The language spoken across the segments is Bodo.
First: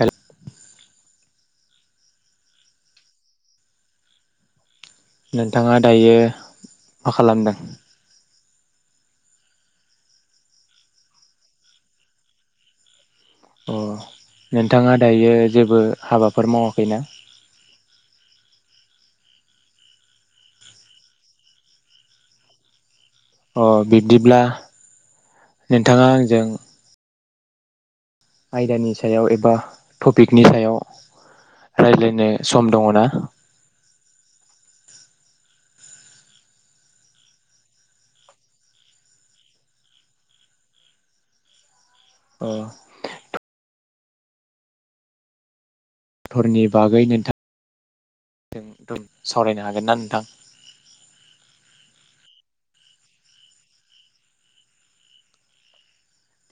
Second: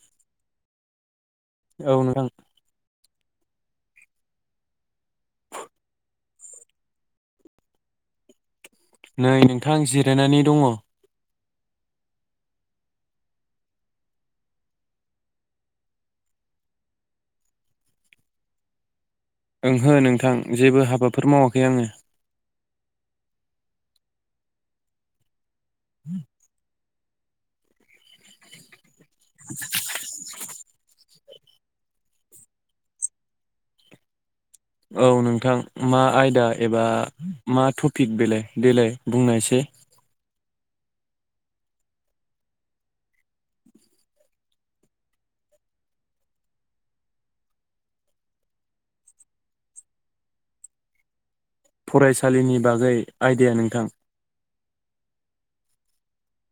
हेल' औ नोंथां नोंथाङा दायो मा खालामदों? नै नोंथां जिरायनानै दंङ। अ नोंथाङा दायो जेबो हाबाफोर मावाखैना? ओंहो नोंथां जेबो हाबाफोर मावाखै आङो। अ बिब्दिब्ला नोंथाङा आंजों आयदानि सायाव एबा टपिकनि सायाव रायज्लायनो सम दङ ना? औ नोंथां मा आयदा एबा मा टपिक बेलाय देलाय बुंनायसाय। अ धरनि बागै नोंथां सावरायनो हागोन ना नोंथां? फरायसालिनि बागै आइडाया नोंथां।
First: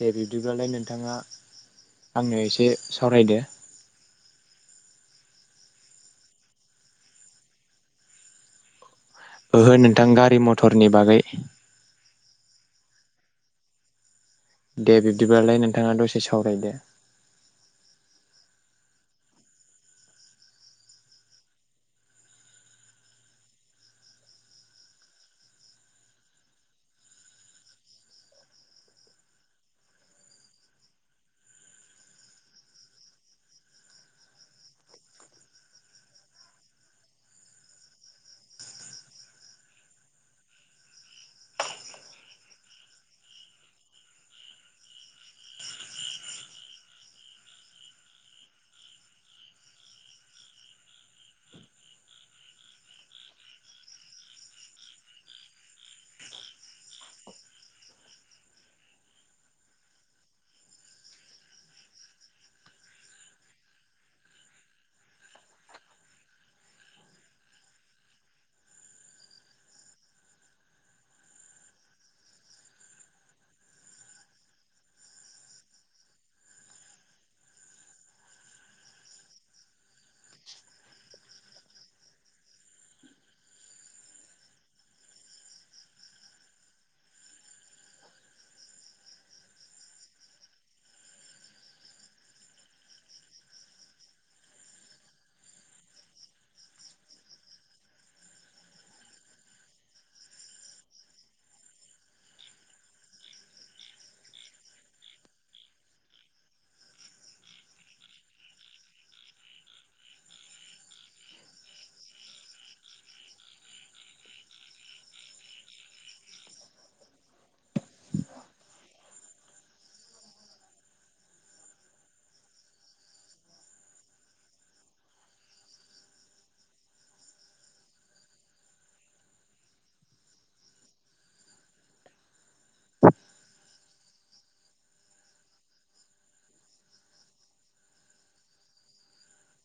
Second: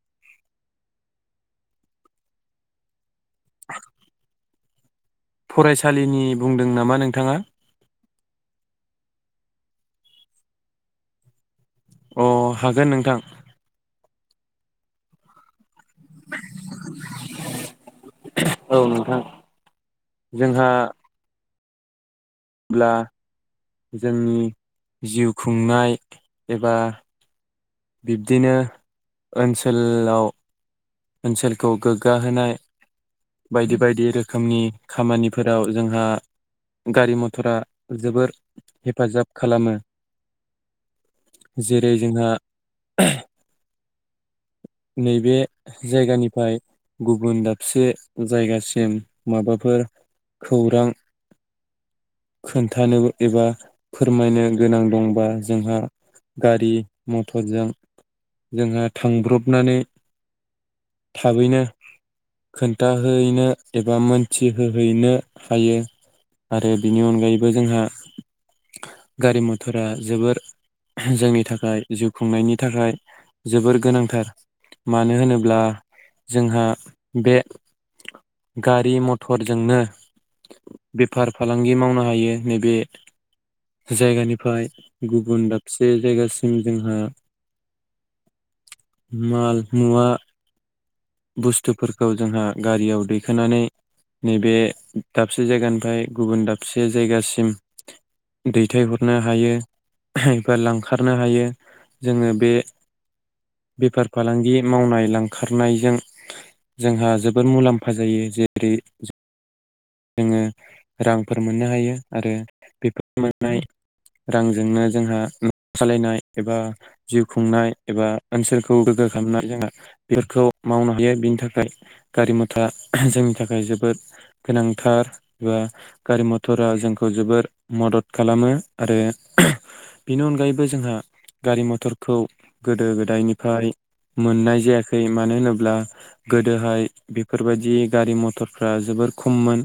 दे बिब्दिब्लाालाय नोंथाङा आंनो एसे सावरायदो। फरायसालिनि बुंदों नामा नोंथाङा? ओहो नोंथां गारि मथरनि बागै। अ हागोन नोंथां। दे बिब्दिबालाय नों थाङा दसे सावरायदो। औ नोंथां जोंहा ब्ला जोंनि जिउ खुंनाय एबा बिब्दिनो ओनसोलाव ओनसोलखौ गोग्गा होनाय बायदि बायदि रोखोमनि खामानिफोराव जोंहा गारि मथरा जोबोर हेफाजाब खालामो जेरै जोंहा नैबे जायगानिफ्राय गुबुन दाबसे जायगासिम माबाफोर खौरां खोन्थानो एबा फोरमायनो गोनां दंबा जोंहा गारि मथरजों जोंहा थांब्रबनानै थाबैनो खोन्थाहैनो एबा मोनथिहोहैनो हायो आरो बिनि अनगायैबो जोंहा गारि मथरा जोबोर जोंनि थाखाय जिउ खुंनायनि थाखाय जोबोर गोनांथार। मानो होनोब्ला जोंहा बे गारि मथरजोंनो बेफार फालांगि मावनो हायो नैबे जायगानिफाय गुबुन दाबसे जायगासिम जोंहा माल मुवा बुस्थुफोरखौ जोंहा गारियाव दैखोनानै नैबे दाबसे जायगानिफाय गुबुन दाबसे जायगासिम दैथायहरनो हायो एबा लांखारनो हायो जोङो बे बेफार फालांगि मावनाय लांखारनायजों जोंहा जोबोर मुलाम्फा जायो जेरै जोङो रांफोर मोननो हायो आरो बेफोर मोननाय रांजोंनो जोंहा न' सालायनाय एबा जिउ खुंनाय एबा ओनसोलखौ गोग्गो खालामनाय जोंहा बेफोरखौ मावनो हायो बिनि थाखाय गारि मथरा जोंनि थाखाय जोबोद गोनांथार एबा गारि मथरा जोंखौ जोबोर मदद खालामो आरो बेनि अनगायैबो जोंहा गारि मथरखौ गोदो गोदायनिफ्राय मोननाय जायाखै मानो होनोब्ला गोदोहाय बेफोरबायदि गारि मथरफ्रा जोबोर खममोन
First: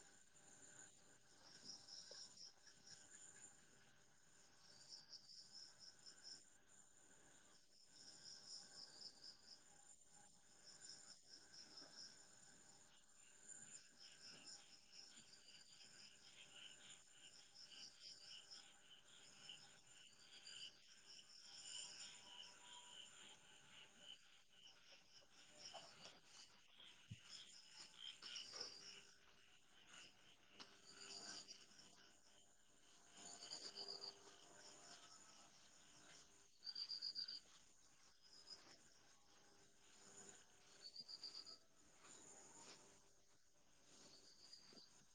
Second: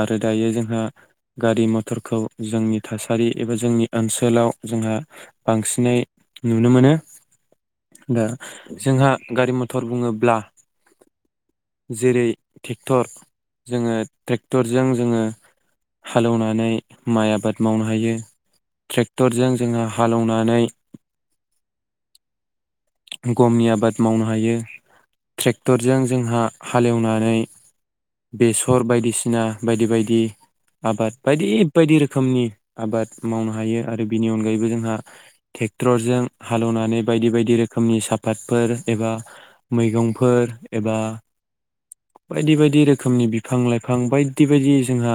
आरो दायो जोंहा गारि मथरखौ जोंनि थासारि एबा जोंनि ओनसोलाव जोंहा बांसिनै नुनो मोनो दा जोंहा गारि मथर बुङोब्ला जेरै टेक्टर जोङो ट्रेक्टरजों जोङो हालेवनानै माइ आबाद मावनो हायो ट्रेक्टरजों जोंहा हालौनानै गमि आबाद मावनो हायो ट्रेक्टरजों जोंहा हालेवनानै बेसर बायदिसिना बायदि बायदि आबाद बायदि बायदि रोखोमनि आबाद मावनो हायो आरो बिनि अनगायैबो जोंहा टेक्ट्ररजों हालेवनानै बायदि बायदि रोखोमनि साफादफोर एबा मैगंफोर एबा बायदि बायदि रो खोमनि बिफां लाइफां बायदि बायदि जोंहा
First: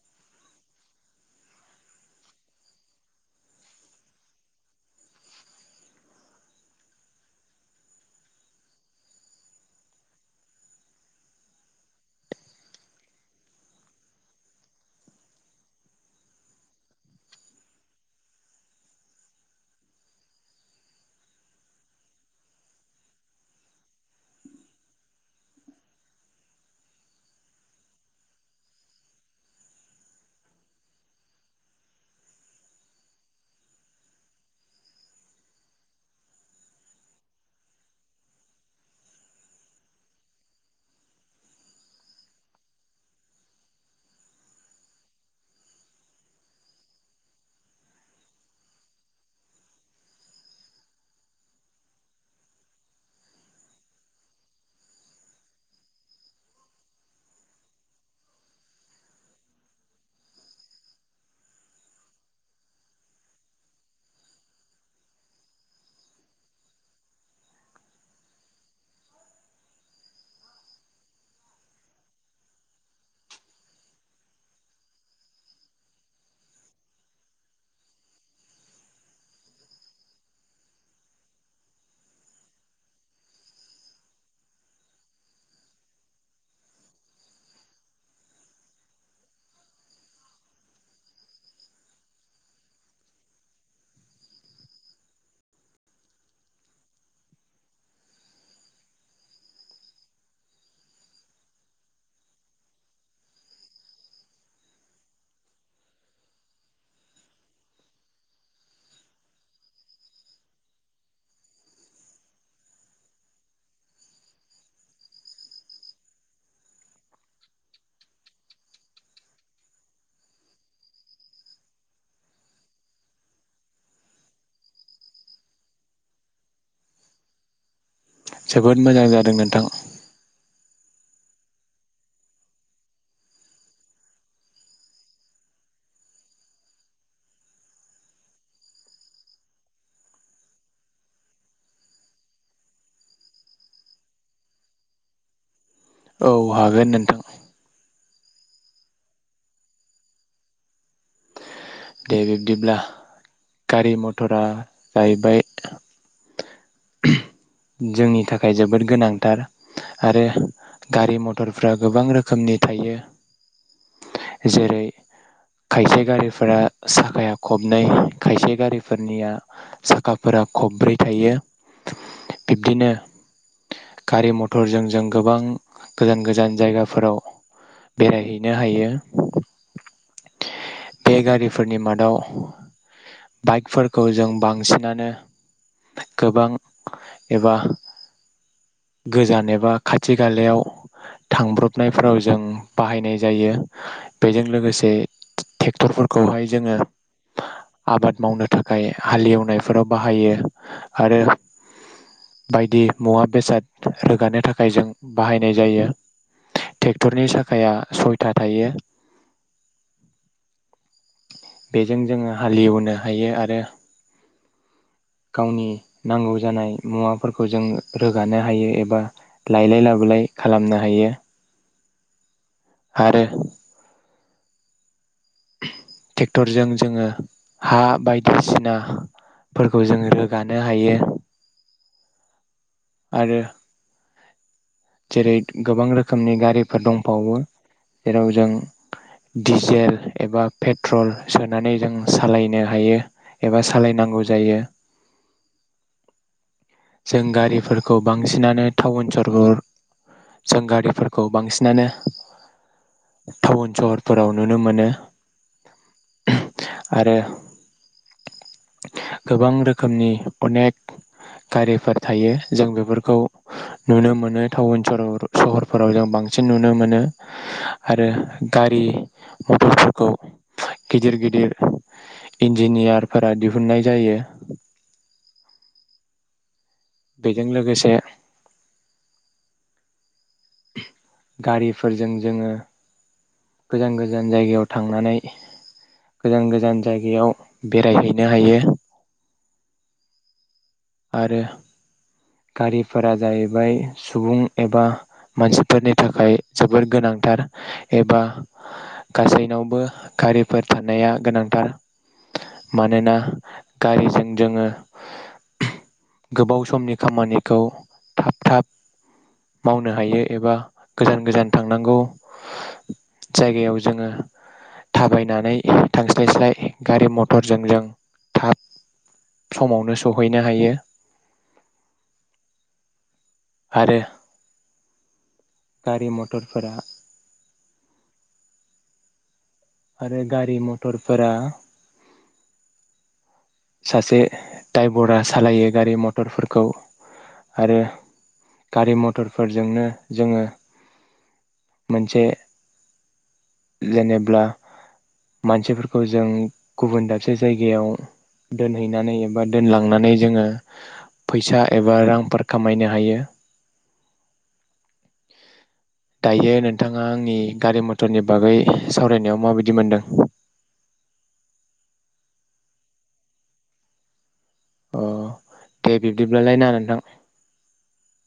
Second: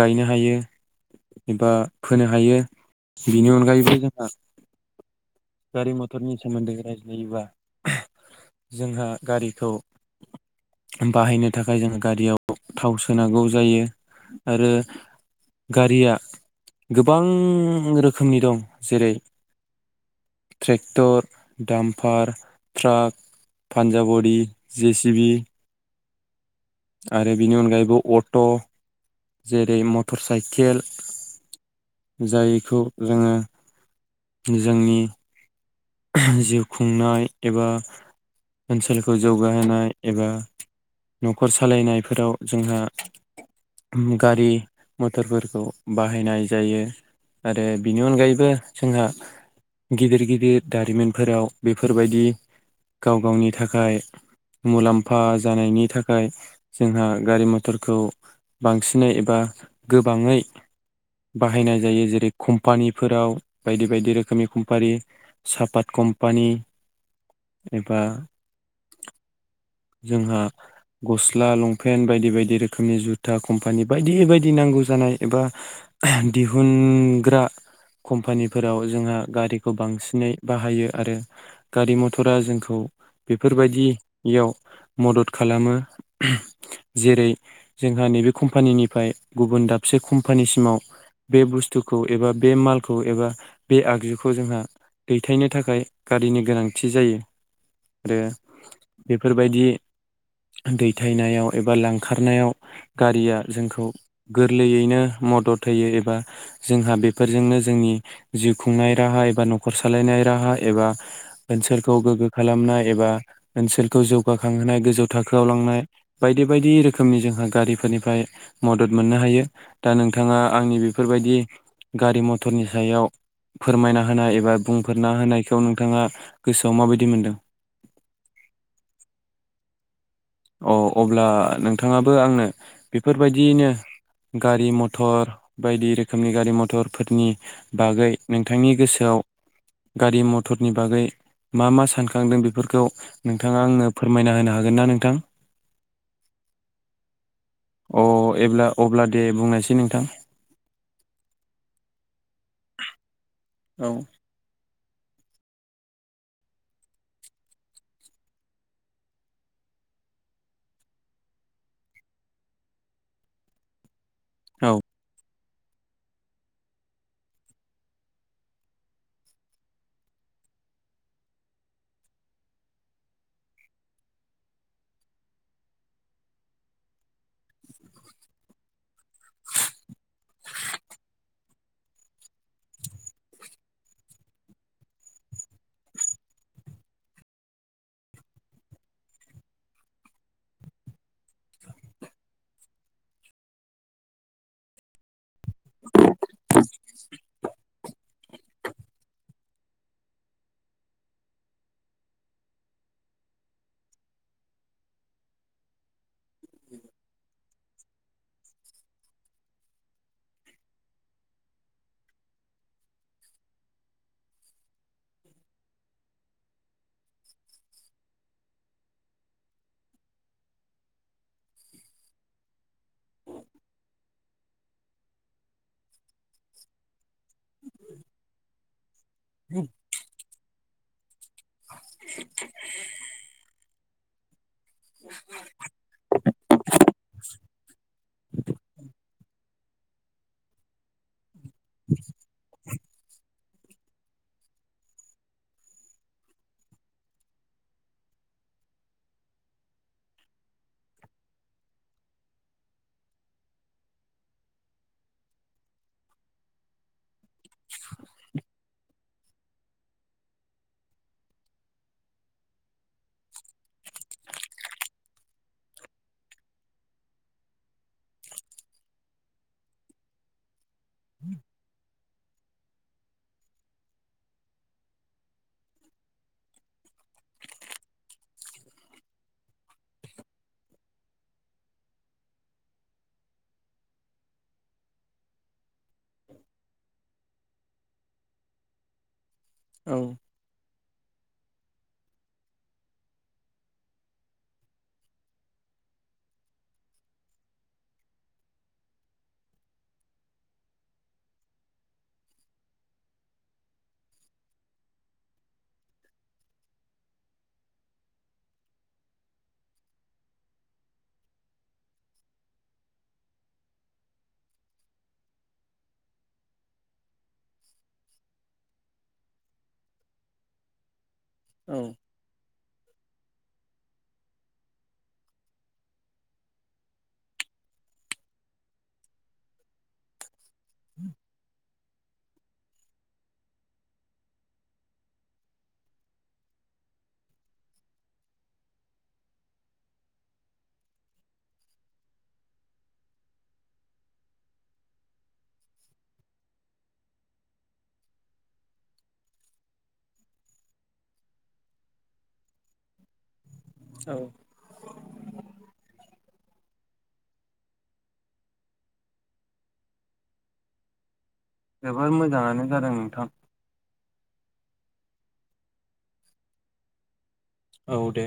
गायनो हायो एबा फोनो हायो बेनि अनगायैबो जोंहा गारि मथरनि सोमोन्दै रायज्लायोबा जोंहा गारिखौ बाहायनो थाखाय जोङो गारियाव थाव सोनांगौ जायो आरो गारिया गोबां रोखोमनि दं जेरै ट्रेक्टर दामफार ट्राक पान्जाबदि जे सि बि आरो बिनि अनगायैबो अट जेरै मटर साइकेल जायखौ जोङो जोंनि जिउ खुंनाय एबा ओनसोलखौ जौगाहोनाय एबा नखर सालायनायफोराव जोंहा गारि मथरफोरखौ बाहायनाय जायो आरो बिनि अनगायैबो जोंहा गिदिर गिदिर दारिमिनफोराव बेफोरबायदि गाव गावनि थाखाय मुलाम्फा जानायनि थाखाय जोंहा गारि मथरखौ बांसिनै एबा गोबाङै बाहायनाय जायो जेरै कम्पानिफोराव बायदि बायदि रोखोमनि कम्पानि सापात कम्पानि एबा जोंहा गस्ला लंपेन्ट बायदि बायदि रोखोमनि जुथा कम्पानि बायदि बायदि नांगौ जानाय एबा दिहुनग्रा कम्पानिफोराव जोंहा गारिखौ बांसिनै बाहायो आरो गारि मटरा जोंखौ बेफोरबायदियाव मदद खालामो जेरै जोंहा नैबे कम्पानिनिफ्राय गुबुन दाबसे कम्पानिसिमाव बे बुस्थुखौ एबा बे मालखौ एबा बे आगजुखौ जोंहा दैथायनो थाखाय गारिनि गोनांथि जायो आरो बेफोरबायदि दैथायनायाव एबा लांखारनायाव गारिया जोंखौ गोरलैयैनो मदद होयो एबा जोंहा बेफोरजोंनो जोंनि जिउ खुंनाय राहा एबा न खर सालायनाय राहा एबा ओनसोलखौ गोग्गो खालामनाय एबा ओनसोलखौ जौगाखांहोनाय गोजौ थाखोआव लांनाय बायदि बायदि रोखोमनि जोंहा गारिफोरनिफ्राय मदद मोननो हायो दा नोंथाङा आंनि बेफोरबायदि गारि मथरनि सायाव फोरमायना होनाय एबा बुंफोरना होनायखौ नोंथाङा गोसोआव माबायदि मोनदों? जोबोद मोजां जादों नोंथां अ अब्ला नोंथाङाबो आंनो बेफोरबायदियैनो गारि मथर बायदि रोखोमनि गारि मथरफोरनि बागै नोंथांनि गोसोआव गारि मटरनि बागै मा मा सानखांदों बेफोरखौ नोंथाङा आंनो फोरमायना होनो हागोन ना नोंथां? औ हागोन नोंथां अ एब्ला अब्ला दे बुंनोसै नोंथां? दे बिब्दिब्ला औ गारि मथरा जाहैबाय जोंनि थाखाय जोबोद गोनांथार आरो गारि मथरफ्रा गोबां रोखोमनि थायो औ जेरै खायसे गारिफोरा साखाया खबनै खायसे गारिफोरनिया साखाफोरा खबब्रै थायो बिब्दिनो गारि मथरजों जों गोबां गोजान गोजान जायगाफोराव बेरायहैनो हायो बे गारिफोरनि मादाव बाइकफोरखौ जों बांसिनानो गोबां एबा गोजान एबा खाथि खालायाव थांब्रबनायफोराव जों बाहायनाय जायो बेजों लोगोसे टेक्टरफोरखौहाय जोङो आबाद मावनो थाखाय हालेवनायफोराव बाहायो आरो बायदि मुवा बेसाद रोगानो थाखाय जों बाहायनाय जायो टेक्टरनि साखाया सयथा थायो बेजों जोङो हालेवनो हायो आरो गावनि नांगौ जानाय मुवाफोरखौ जों रोगानो हायो एबा लायलाय लाबोलाय खालामनो हायो आरो [inaudible] टेक्टरजों जोङो हा बायदिसिनाफोरखौ जों रोगानो हायो [inaudible] आरो जेरै गोबां रोखोमनि गारिफोर दंबावो जेराव जों दिजेल एबा पेट्रल सोनानै जों सालायनो हायो एबा सायनांगौ जायो जों गारिफोरखौ बांसिनानो टाउन सहर जों गारिफोरखौ बांसिनानो टाउन सहरफोराव नुनो मोनो आरो गोबां रोखोमनि अनेक गारिफोर थायो जों बेफोरखौ नुनो मोनो टाउन सहरावरु सहरफोराव जों बांसिन नुनो मोनो आरो गारि मथरफोरखौ गिदिर गिदिर इन्जिनियारफोरा दिहुननाय जायो बेजों लोगोसे गारिफोरजों जोङो गोजान गोजान जायगायाव थांनानै गोजान गोजान जायगायाव बेरायहैनो हायो औ आरो गारिफोरा जाहैबाय सुबुं एबा मानसिफोरनि थाखाय जोबोर गोनांथार एबा गासैनावबो गारिफोर थानाया गोनांथार मानोना गारिजों जोङो गोबाव समनि खामानिखौ थाब थाब मावनो हायो एबा गोजान गोजान थांनांगौ जायगायाव जोङो थाबायनानै थांस्लाय स्लाय गारि मथरजों जों थाब समावनो सहैनो हायो औ आरो गारि मटरफोरा आरो गारि मथरफोरा सासे द्राइभरा सालायो गारि मटरफोरखौ आरो गारि मटरफोरजोंनो जोङो मोनसे जेनेब्ला मानसिफोरखौ जों गुबुन दाबसे जायगायाव दोनहैनानै एबा दोनलांनानै जोङो फैसा एबा रां फोर खामायनो हायो दायो नोंथाङा आंनि गारि मथरनि बागै सावरायनायाव माबायदि मोनदों जोबोर मोजाङानो जादों नोंथां अ दे बिब्दिब्लालाय ना नोंथां औ दे